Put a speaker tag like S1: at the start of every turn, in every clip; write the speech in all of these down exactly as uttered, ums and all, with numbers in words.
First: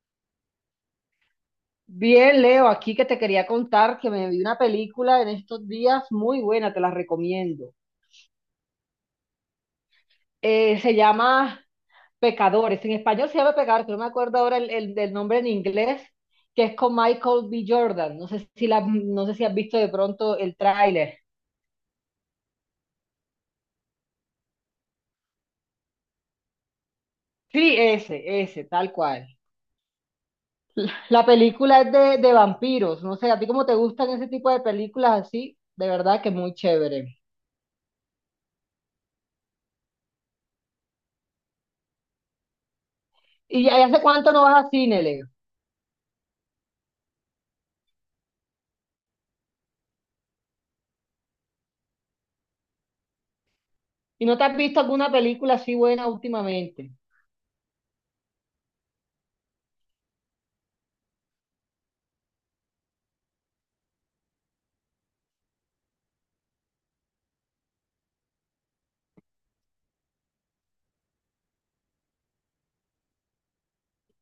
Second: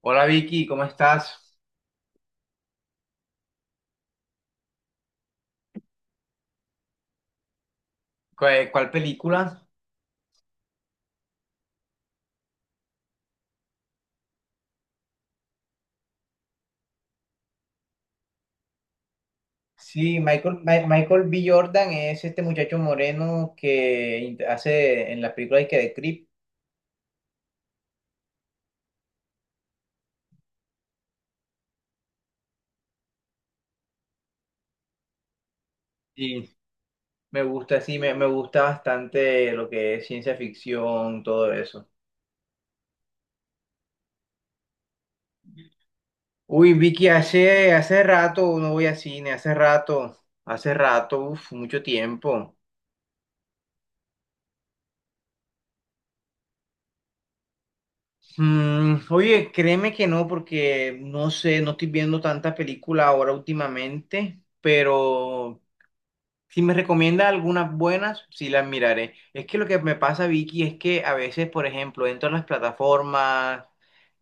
S1: Hola Vicky, ¿cómo estás?
S2: Bien, Leo, aquí que te quería contar que me vi una película en estos días muy buena, te la recomiendo.
S1: ¿Cuál, cuál película?
S2: Eh, se llama Pecadores, en español se llama Pecadores, pero no me acuerdo ahora el, el- del nombre en inglés, que es con Michael B. Jordan. No sé si, la, no sé si has visto de
S1: Sí,
S2: pronto el
S1: Michael, Mi-
S2: tráiler.
S1: Michael B. Jordan es este muchacho moreno que int- hace en las películas que de Creep.
S2: Sí, ese, ese, tal cual. La película es de, de vampiros, no sé, a ti cómo te gustan ese tipo de películas así, de verdad que
S1: Sí.
S2: muy chévere.
S1: Me gusta, sí, me, me gusta bastante lo que es ciencia ficción, todo eso.
S2: ¿Y ya- ¿y hace cuánto no vas a cine, Leo?
S1: Uy, Vicky, hace, hace rato no voy a cine, hace rato, hace rato, uf, mucho tiempo.
S2: ¿Y no te has visto alguna película así buena últimamente?
S1: Mm, oye, créeme que no, porque no sé, no estoy viendo tanta película ahora últimamente, pero si me recomienda algunas buenas, sí las miraré. Es que lo que me pasa, Vicky, es que a veces, por ejemplo, entro a las plataformas,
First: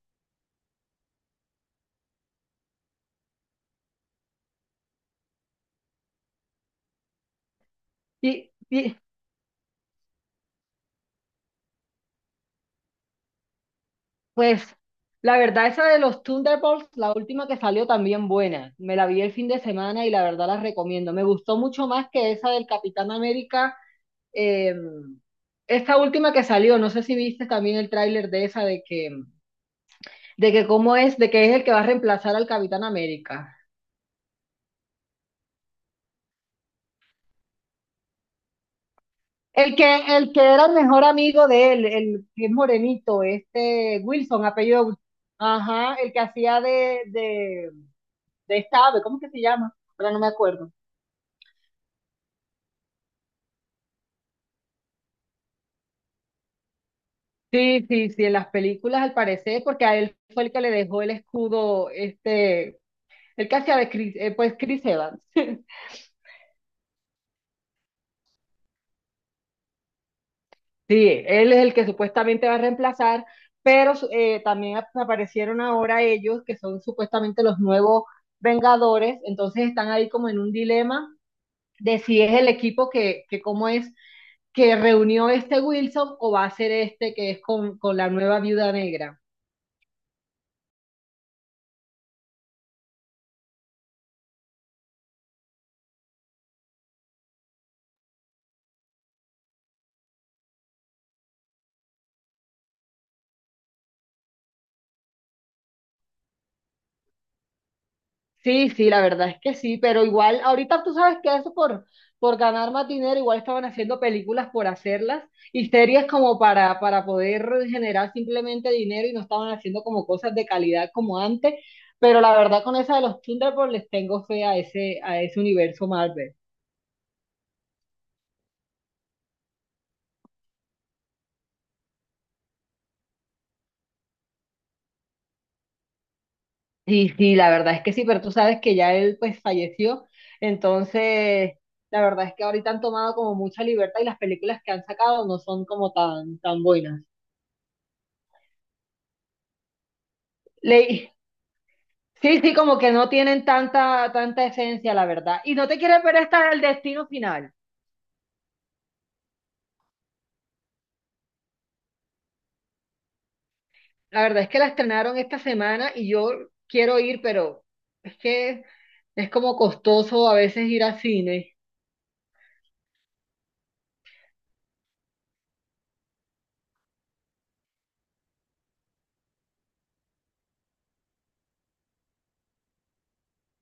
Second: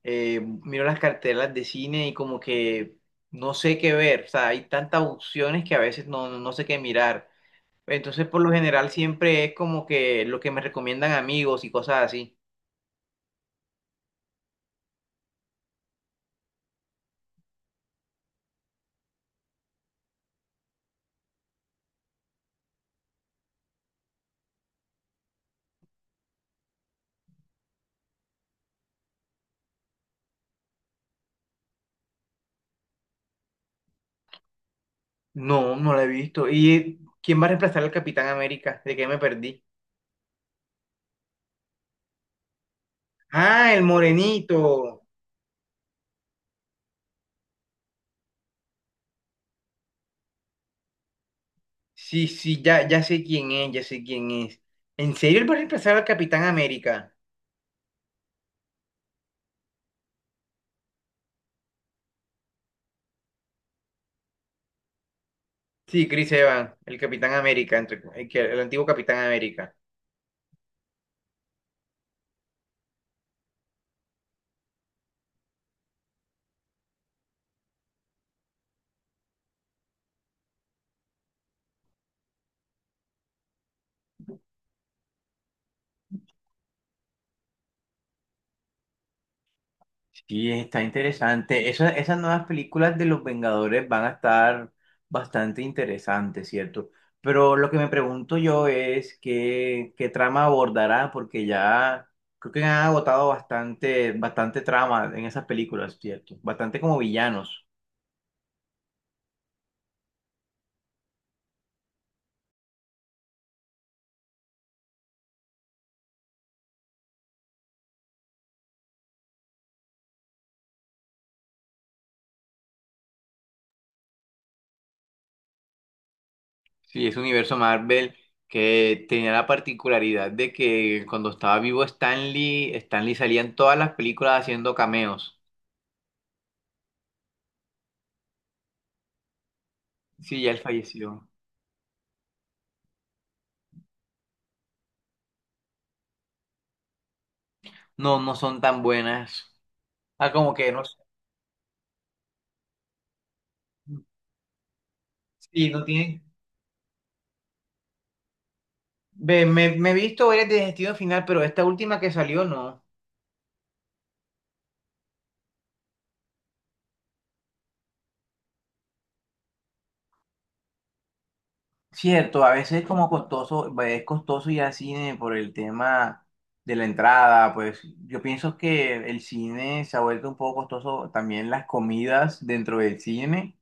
S1: eh, miro las cartelas de cine y como que no sé qué ver. O sea, hay tantas opciones que a veces no, no sé qué mirar. Entonces, por lo
S2: Y,
S1: general,
S2: y,
S1: siempre es como que lo que me recomiendan amigos y cosas así.
S2: pues la verdad esa de los Thunderbolts, la última que salió también buena. Me la vi el fin de semana y la verdad la recomiendo. Me gustó mucho más que esa del Capitán América. eh, Esta última que salió, no sé si viste también el tráiler de esa de que, de que cómo es, de que es el que va a reemplazar al Capitán América.
S1: No, no la he visto. ¿Y quién va a reemplazar al Capitán América? ¿De qué me perdí?
S2: El que, el que era el mejor amigo de él, el que es morenito,
S1: Ah, el
S2: este Wilson, apellido.
S1: morenito.
S2: Ajá, el que hacía de, de, de esta ave, ¿cómo que se llama? Ahora no me acuerdo.
S1: Sí, sí, ya, ya sé quién es, ya sé quién es. ¿En serio él va a reemplazar al Capitán América?
S2: Sí, sí, sí, en las películas al parecer, porque a él fue el que le dejó el escudo, este, el que hacía de Chris, eh, pues Chris Evans.
S1: Sí, Chris Evans, el Capitán América, entre, el, que- el antiguo Capitán América.
S2: Sí, él es el que supuestamente va a reemplazar, pero su- eh, también ap- aparecieron ahora ellos, que son supuestamente los nuevos Vengadores, entonces están ahí como en un dilema de si es el equipo que, que cómo es, que reunió este Wilson o va a ser este que es con, con la nueva viuda negra.
S1: Sí, está interesante. Esa- esas nuevas películas de los Vengadores van a estar bastante interesantes, ¿cierto? Pero lo que me pregunto yo es qué, qué trama abordará, porque ya creo que han agotado bastante, bastante trama en esas películas, ¿cierto? Bastante como villanos.
S2: Sí, sí, la verdad es que sí, pero igual ahorita tú sabes que eso por, por ganar más dinero, igual estaban haciendo películas por hacerlas y series como para, para poder generar simplemente dinero y no estaban haciendo como cosas de calidad como antes, pero la verdad con esa de los Thunderbolts les tengo fe a ese, a ese universo Marvel.
S1: Sí, ese universo Marvel que tenía la particularidad de que cuando estaba vivo Stan Lee, Stan Lee salía en todas las películas haciendo cameos.
S2: Sí, sí, la verdad es que sí, pero tú sabes que ya él pues falleció,
S1: Sí, ya él falleció.
S2: entonces la verdad es que ahorita han tomado como mucha libertad y las películas que han sacado no son como tan, tan buenas.
S1: No, no son tan buenas. Ah, como que no sé.
S2: Le- Sí, sí, como que no tienen tanta, tanta esencia, la verdad. Y no
S1: Sí,
S2: te
S1: no
S2: quieres ver
S1: tienen.
S2: hasta el destino final.
S1: Ve, me, me he visto varias de Destino Final, pero esta última que salió no.
S2: La verdad es que la estrenaron esta semana y yo quiero ir, pero es que es como costoso a veces ir al cine.
S1: Cierto, a veces es como costoso, es costoso ir al cine por el tema de la entrada, pues yo pienso que el cine se ha vuelto un poco costoso, también las comidas dentro del cine.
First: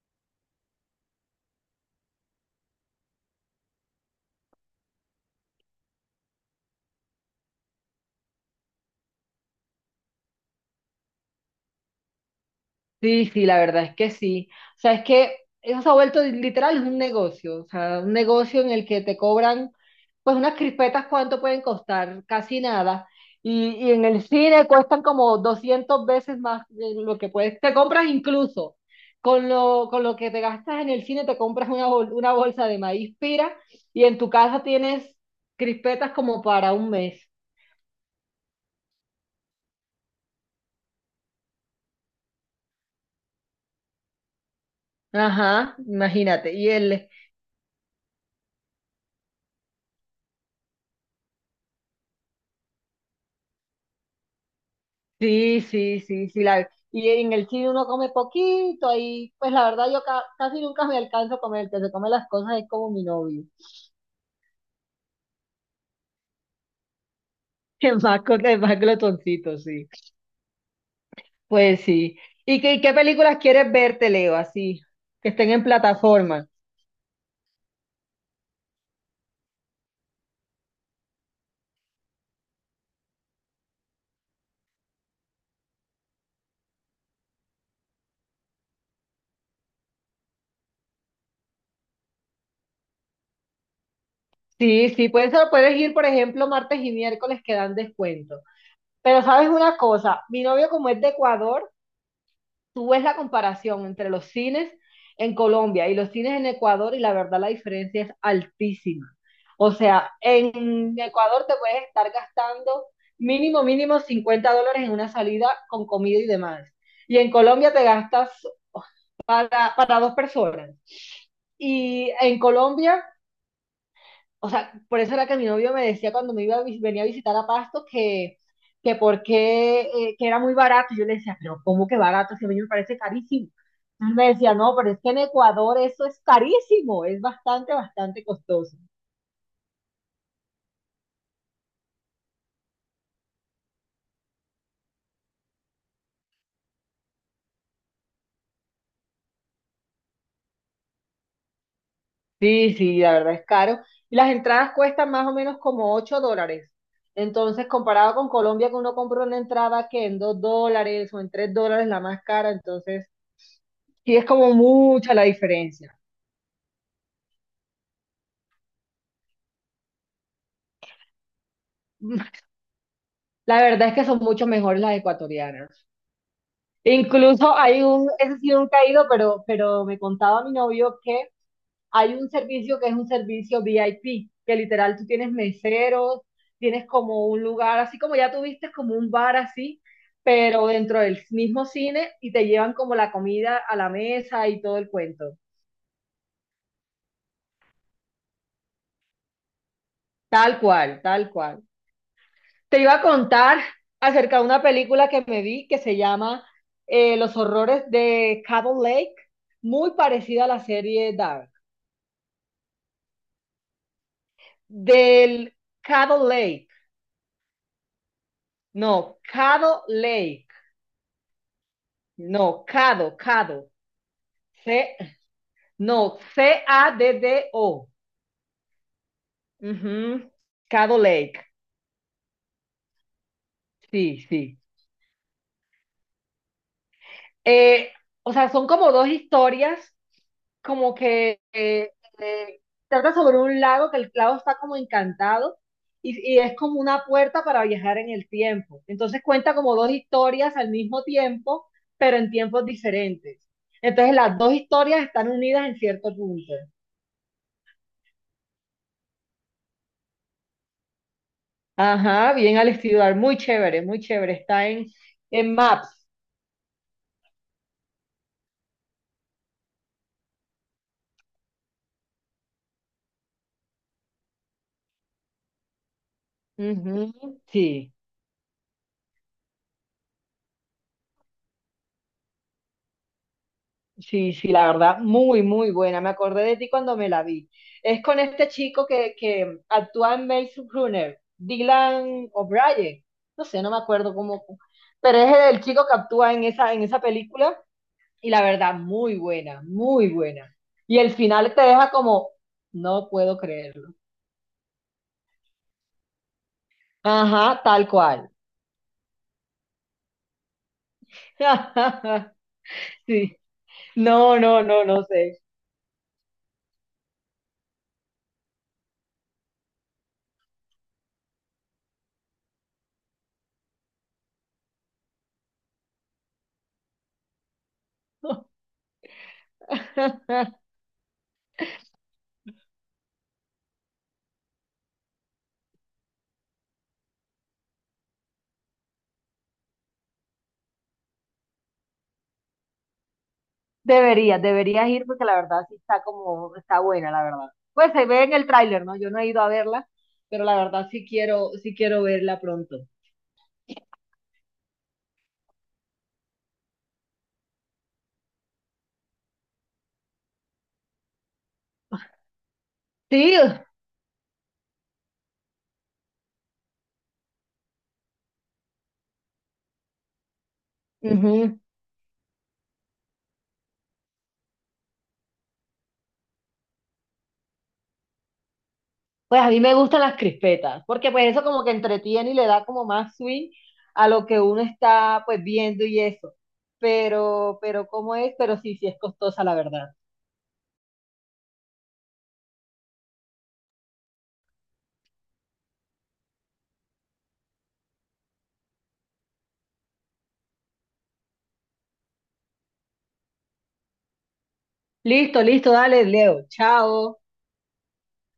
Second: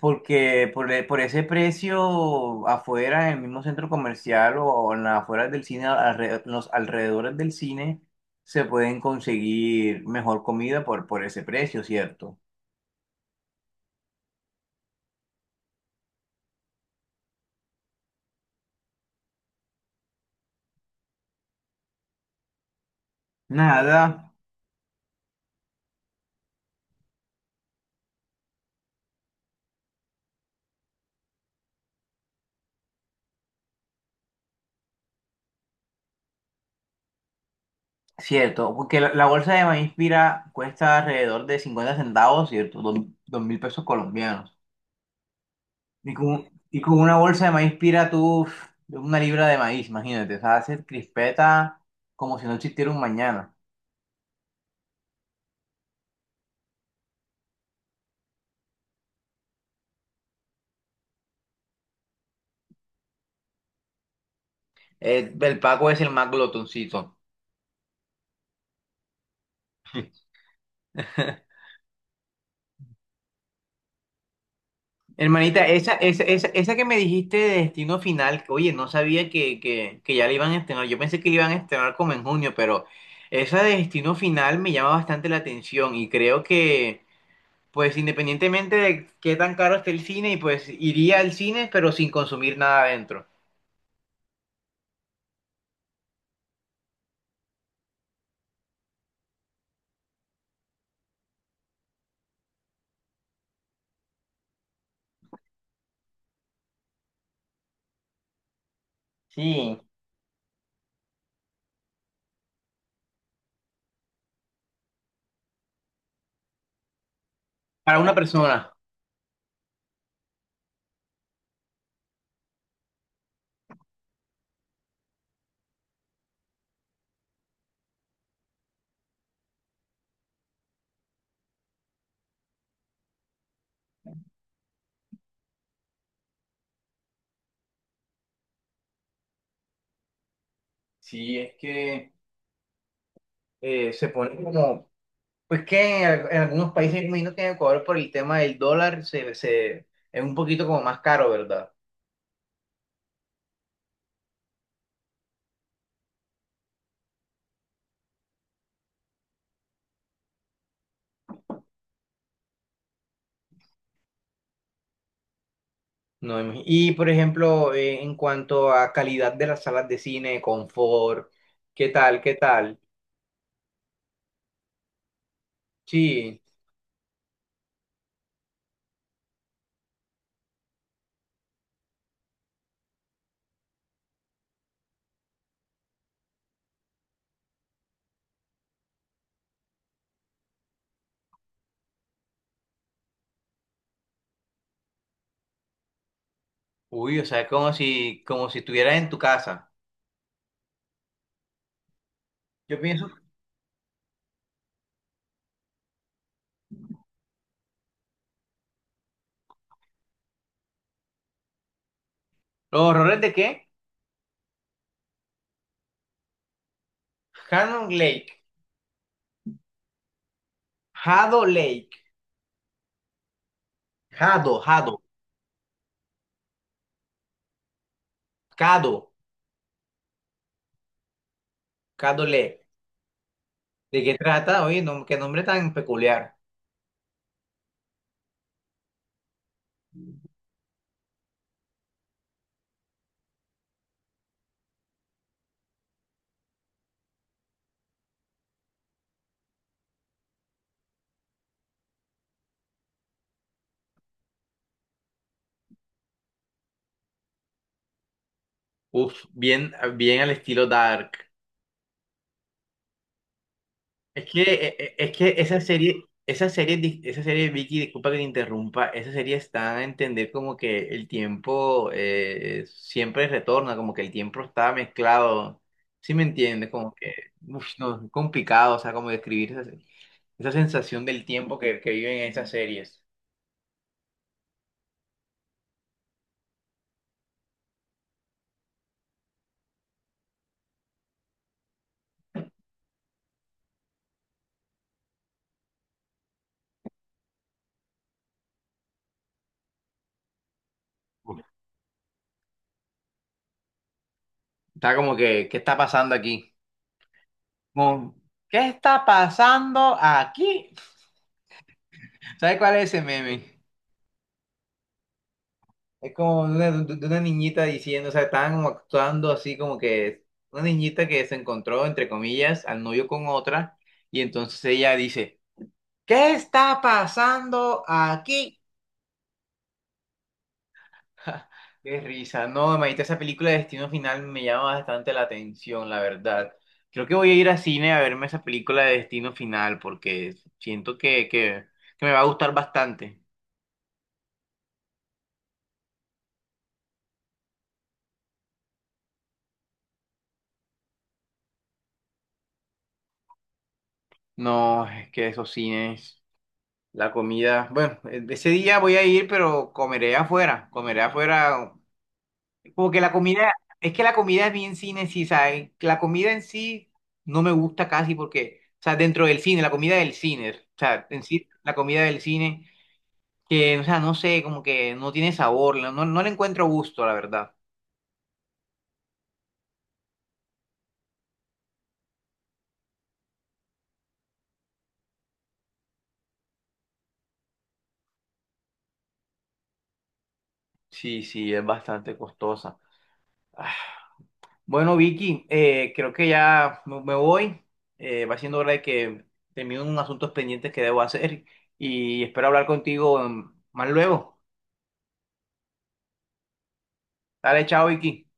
S1: Porque por, e- por ese precio afuera, en el mismo centro comercial o en las afueras del cine, alre- los alrededores del cine, se pueden conseguir mejor comida por, por ese precio, ¿cierto?
S2: Sí, sí, la verdad es que sí. O sea, es que eso se ha vuelto literal un negocio, o sea, un negocio en el que te cobran, pues unas crispetas, ¿cuánto pueden costar? Casi nada. Y, y
S1: Nada.
S2: en el cine cuestan como doscientas veces más de lo que puedes. Te compras incluso, con lo, con lo que te gastas en el cine, te compras una, bol- una bolsa de maíz pira y en tu casa tienes crispetas como para un mes.
S1: Cierto, porque la, la bolsa de maíz pira cuesta alrededor de cincuenta centavos, ¿cierto? Dos, dos mil pesos colombianos.
S2: Ajá,
S1: Y con,
S2: imagínate. Y
S1: y con
S2: el,
S1: una bolsa de maíz pira tú, uf, una libra de maíz, imagínate, o sea, hacer crispeta como si no existiera un mañana.
S2: Sí, sí, sí, sí. La, y en el cine uno come poquito ahí. Pues la verdad yo ca- casi nunca me alcanzo a comer. El que se come las cosas es como mi novio.
S1: Eh, el Paco es el más glotoncito.
S2: Es más, glo- el más glotoncito, sí. Pues sí. ¿Y qué, qué películas quieres verte, Leo? Así, que estén en
S1: Hermanita, esa, esa,
S2: plataforma.
S1: esa, esa que me dijiste de Destino Final, que, oye, no sabía que, que, que ya la iban a estrenar. Yo pensé que la iban a estrenar como en junio, pero esa de Destino Final me llama bastante la atención y creo que, pues, independientemente de qué tan caro esté el cine, y pues iría al cine, pero sin consumir nada adentro.
S2: Sí, sí, pues eso puedes ir, por ejemplo, martes y miércoles que dan descuento. Pero sabes una cosa, mi novio como es de Ecuador, tú ves la comparación entre los cines en Colombia y los cines en Ecuador y la verdad la diferencia es altísima. O
S1: Sí.
S2: sea, en Ecuador te puedes estar gastando mínimo, mínimo cincuenta dólares en una salida con comida y demás. Y en Colombia te
S1: Para una
S2: gastas
S1: persona.
S2: oh, para, para dos personas. Y en Colombia, o sea, por eso era que mi novio me decía cuando me iba a vis- venía a visitar a Pasto que, que por qué, eh, que era muy barato. Y yo le decía, pero ¿cómo que barato? Si a mí me parece carísimo. Entonces me decía, no, pero es que en Ecuador eso es carísimo, es bastante, bastante costoso.
S1: Sí, es que eh, se pone como. Pues que en, al- en algunos países, me imagino que en Ecuador por el tema del dólar se, se- es un poquito como más caro, ¿verdad?
S2: Sí, sí, la verdad es caro. Y las entradas cuestan más o menos como ocho dólares. Entonces, comparado con Colombia, que uno compra una entrada que en dos dólares o en tres dólares la más cara, entonces sí es como mucha la diferencia.
S1: No, imagi- y por ejemplo, eh, en cuanto a calidad de las salas de cine, confort, ¿qué tal? ¿Qué tal?
S2: La verdad es que son mucho mejores las ecuatorianas.
S1: Sí.
S2: Incluso hay un, ese ha sido un caído, pero, pero me contaba mi novio que hay un servicio que es un servicio V I P, que literal tú tienes meseros, tienes como un lugar, así como ya tuviste como un bar así, pero dentro del mismo cine y te llevan como la comida a la mesa y todo el cuento.
S1: Uy, o sea, es como si, como si estuvieras en tu casa.
S2: Tal cual, tal cual.
S1: Yo
S2: Te iba a
S1: pienso.
S2: contar acerca de una película que me vi que se llama eh, Los horrores de Cabot Lake, muy parecida a la serie Dark.
S1: ¿Los horrores de qué?
S2: Del Cabot Lake,
S1: Hanon Lake.
S2: no, Caddo Lake,
S1: Hado Lake.
S2: no, Cado, Cado,
S1: Hado,
S2: C,
S1: Hado.
S2: no, C-A-D-D-O,
S1: Cado.
S2: ujú, Caddo Lake,
S1: Cado Lake. ¿De qué
S2: sí, sí.
S1: trata? Oye, no, qué nombre tan peculiar.
S2: Eh, o sea, son como dos historias, como que eh, eh, trata sobre un lago, que el lago está como encantado y, y es como una puerta para viajar en el tiempo. Entonces cuenta como dos historias al mismo tiempo, pero en tiempos diferentes. Entonces las dos historias están unidas en cierto punto.
S1: Uf, bien, bien al estilo Dark.
S2: Ajá, bien al estudiar, muy chévere, muy
S1: Es
S2: chévere.
S1: que,
S2: Está
S1: eh,
S2: en,
S1: eh, es que
S2: en
S1: esa serie,
S2: Maps.
S1: esa serie, di- esa serie, Vicky, disculpa que te interrumpa, esa serie está a entender como que el tiempo eh, siempre retorna, como que el tiempo está mezclado, ¿sí me entiendes? Como
S2: Ujú,
S1: que, uf,
S2: sí.
S1: no, es complicado, o sea, como describir esa, esa sensación del tiempo que, que viven en esas series.
S2: Sí, sí, la verdad, muy, muy buena. Me acordé de ti cuando me la vi. Es con este chico que, que actúa en Maze Runner, Dylan O'Brien. No sé, no me acuerdo cómo, pero es el chico que actúa en esa, en esa película y la verdad, muy buena, muy buena. Y el final te deja como, no puedo creerlo.
S1: Está como que, ¿qué está pasando aquí?
S2: Ajá, tal
S1: Como,
S2: cual.
S1: ¿qué está pasando aquí? ¿Sabes cuál es ese
S2: Sí,
S1: meme?
S2: no, no, no, no sé.
S1: Es como de una, de una niñita diciendo, o sea, estaban como actuando así como que una niñita que se encontró, entre comillas, al novio con otra, y entonces ella dice, ¿qué está pasando aquí? Ja, qué risa, no, imagínate, esa película de Destino Final me llama bastante la atención, la verdad. Creo que voy a ir a cine a verme esa película de Destino Final porque siento que, que, que me va a gustar bastante.
S2: Deberías, deberías ir porque la verdad sí está como, está buena, la verdad. Pues se ve en el tráiler, ¿no? Yo no he ido a verla, pero la verdad sí quiero, sí quiero verla pronto.
S1: No, es que esos cines... La comida, bueno, eh, ese día voy a ir, pero comeré afuera, comeré afuera, como que la
S2: Sí,
S1: comida, es que la comida es bien cine en sí, ¿sabes? La comida en sí no me gusta casi porque, o sea, dentro del cine, la comida del cine, o sea, en sí,
S2: ujú.
S1: la comida del cine, que, o sea, no sé, como que no tiene sabor, no, no le encuentro gusto, la verdad.
S2: Pues a mí me gustan las crispetas, porque pues eso como que entretiene y le da como más swing a lo que uno está pues viendo y eso. Pero, pero ¿cómo es? Pero sí, sí es costosa, la verdad.
S1: Sí, sí, es bastante costosa. Bueno, Vicky, eh, creo que ya me me voy. Eh, va siendo hora de que termino unos asuntos pendientes que debo hacer y espero hablar contigo mm, más luego.
S2: Listo, listo, dale, Leo. Chao.
S1: Dale, chao, Vicky.